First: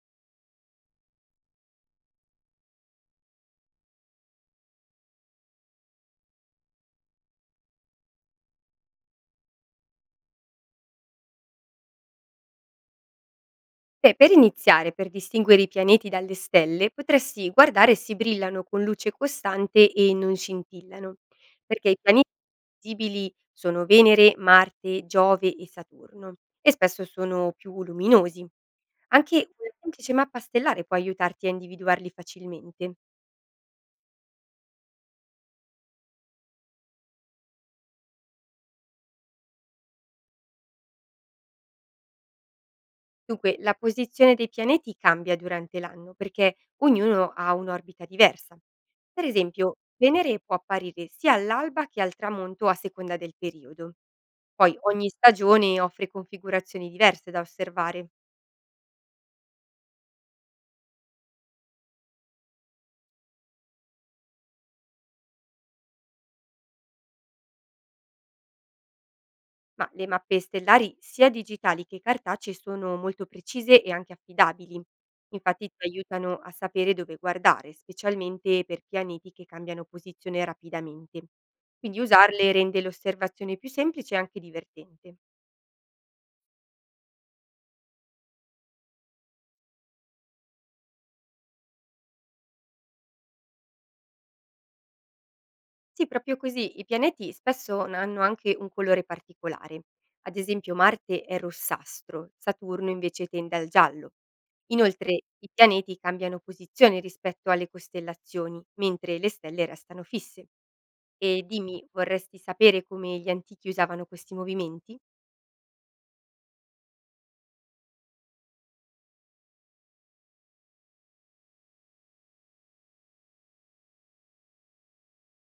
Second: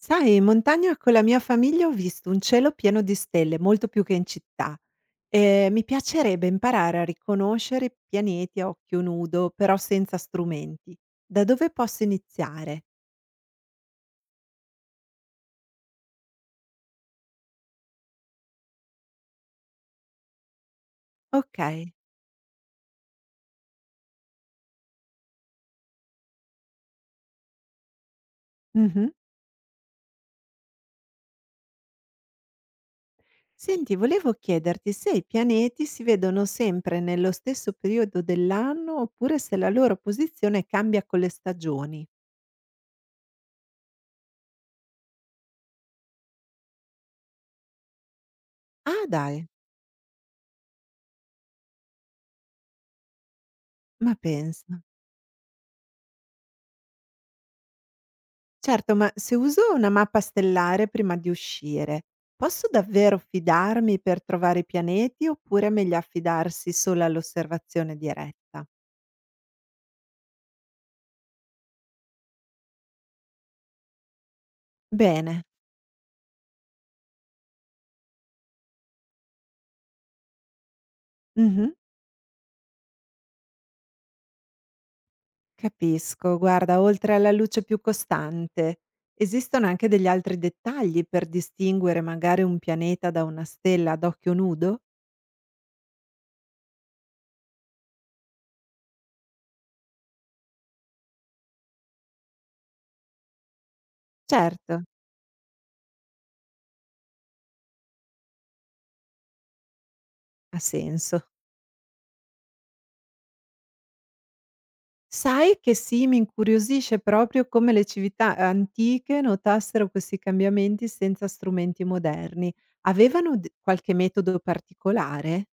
Sai, in montagna con la mia famiglia ho visto un cielo pieno di stelle, molto più che in città. E mi piacerebbe imparare a riconoscere i pianeti a occhio nudo, però senza strumenti. Da dove posso iniziare? Beh, per iniziare, per distinguere i pianeti dalle stelle, potresti guardare se brillano con luce costante e non scintillano, Ok. perché i pianeti visibili sono Venere, Marte, Giove e Saturno, e spesso sono più luminosi. Mhm. Anche una semplice mappa stellare può aiutarti a individuarli facilmente. Senti, volevo chiederti se i pianeti si vedono sempre nello stesso periodo dell'anno oppure se la loro posizione cambia con le stagioni. Dunque, la posizione dei pianeti cambia durante l'anno perché ognuno ha un'orbita diversa. Ah, Per dai, esempio, Venere può apparire sia all'alba che al tramonto a seconda del periodo. ma Poi pensa. ogni stagione offre configurazioni diverse da osservare. Certo, ma se uso una mappa stellare prima di uscire, posso davvero fidarmi per trovare i pianeti oppure è meglio affidarsi solo all'osservazione diretta? Ma le mappe stellari, sia digitali che cartacee, sono molto precise e anche affidabili. Bene, Infatti ti aiutano a sapere dove guardare, specialmente per pianeti che cambiano posizione rapidamente. mhm, Quindi usarle rende l'osservazione più semplice e anche divertente. capisco. Guarda, oltre alla luce più costante, esistono anche degli altri dettagli per distinguere magari un pianeta da una stella ad occhio nudo? Sì, proprio così. I pianeti spesso hanno anche un colore particolare. Ad esempio Marte è rossastro, Saturno invece tende al giallo. Certo, Inoltre i pianeti cambiano posizione rispetto alle costellazioni, mentre le stelle restano fisse. ha senso. E dimmi, vorresti sapere come gli antichi usavano questi movimenti? Sai che sì, mi incuriosisce proprio come le cività antiche notassero questi cambiamenti senza strumenti moderni. Avevano qualche metodo particolare?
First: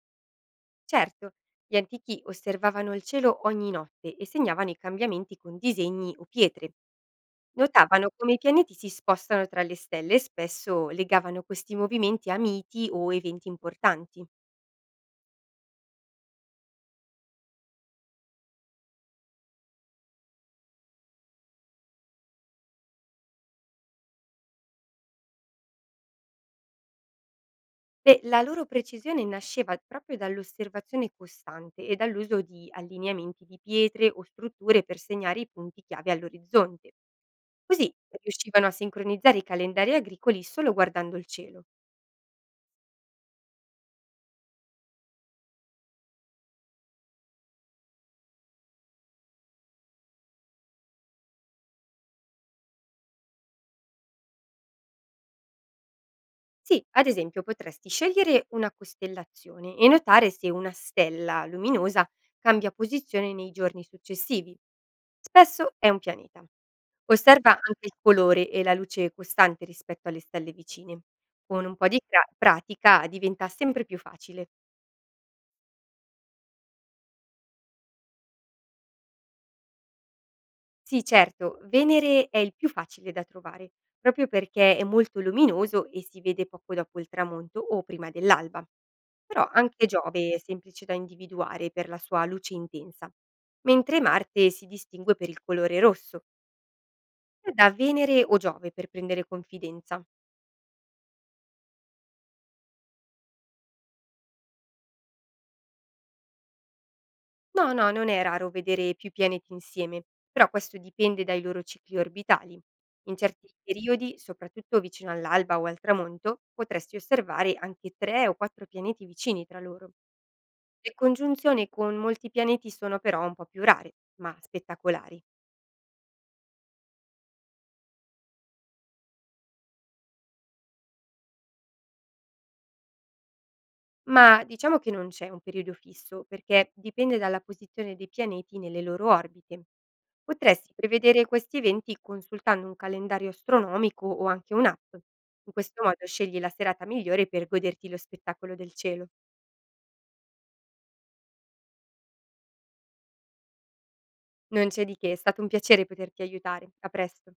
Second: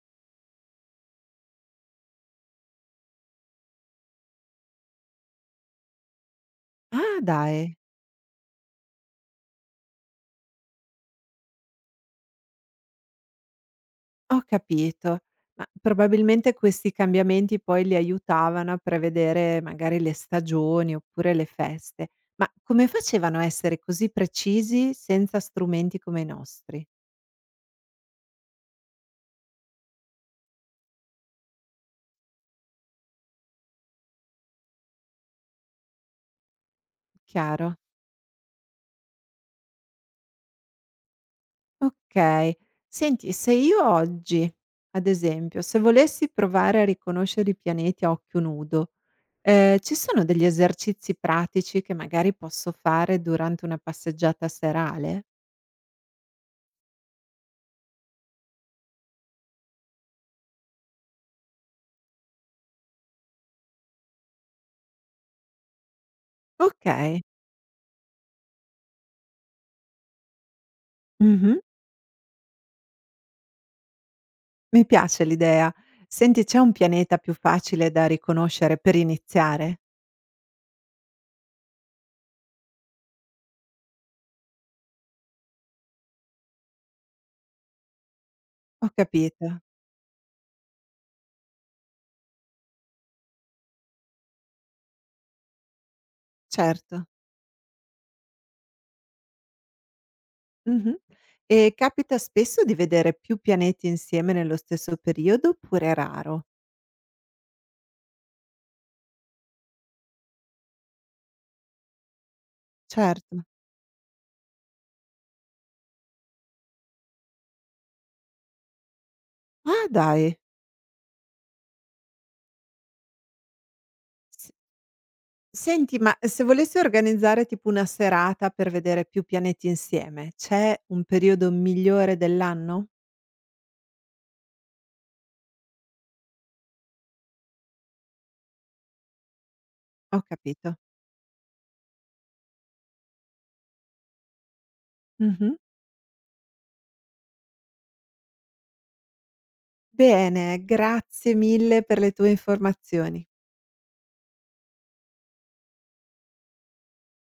Certo, gli antichi osservavano il cielo ogni notte e segnavano i cambiamenti con disegni o pietre. Ah, dai, Notavano come i pianeti si spostano tra le stelle e spesso legavano questi movimenti a miti o eventi importanti. ho capito. Ma probabilmente questi cambiamenti poi li aiutavano a prevedere magari le stagioni oppure le feste. Ma come facevano a essere così precisi senza strumenti come i nostri? Beh, la loro precisione nasceva proprio dall'osservazione costante e dall'uso di allineamenti di pietre o strutture per segnare i punti chiave all'orizzonte. Chiaro? Così riuscivano a sincronizzare i calendari agricoli solo guardando il cielo. Okay. Senti, se io oggi, ad esempio, se volessi provare a riconoscere i pianeti a occhio nudo, ci sono degli esercizi pratici che magari posso fare durante una passeggiata serale? Sì, ad esempio potresti scegliere una costellazione e notare se una stella luminosa cambia posizione nei giorni successivi. Spesso è un pianeta. Okay. Osserva anche il colore e la luce costante rispetto alle stelle vicine. Mh-mh. Con un po' di pratica diventa sempre più facile. Mi piace l'idea. Senti, c'è un pianeta più facile da riconoscere per iniziare? Sì, certo, Venere è il più facile da trovare, proprio perché è molto luminoso e si vede poco dopo il tramonto o prima dell'alba. Ho Però capito. anche Giove è semplice da individuare per la sua luce intensa, mentre Marte si distingue per il colore rosso, Certo. e da Venere o Giove per prendere confidenza. Mh-mh. E capita spesso di vedere più pianeti insieme nello stesso periodo oppure è raro? No, no, non è raro vedere più pianeti insieme, però questo dipende dai loro cicli orbitali. In Certo. certi periodi, soprattutto vicino all'alba o al tramonto, potresti osservare anche tre o quattro pianeti vicini tra Ah, loro. dai! Le congiunzioni con molti pianeti sono però un po' più rare, ma S spettacolari. senti, ma se volessi organizzare tipo una serata per vedere più pianeti insieme, c'è un periodo migliore dell'anno? Ma diciamo che non c'è un periodo fisso, perché dipende dalla posizione dei pianeti nelle loro orbite. Ho Potresti capito. prevedere questi eventi consultando un calendario astronomico o anche un'app. In Mh-mh. questo modo scegli la serata migliore per goderti lo spettacolo del cielo. Bene, grazie mille per le tue informazioni. Non c'è di che, è stato un piacere poterti aiutare. A presto.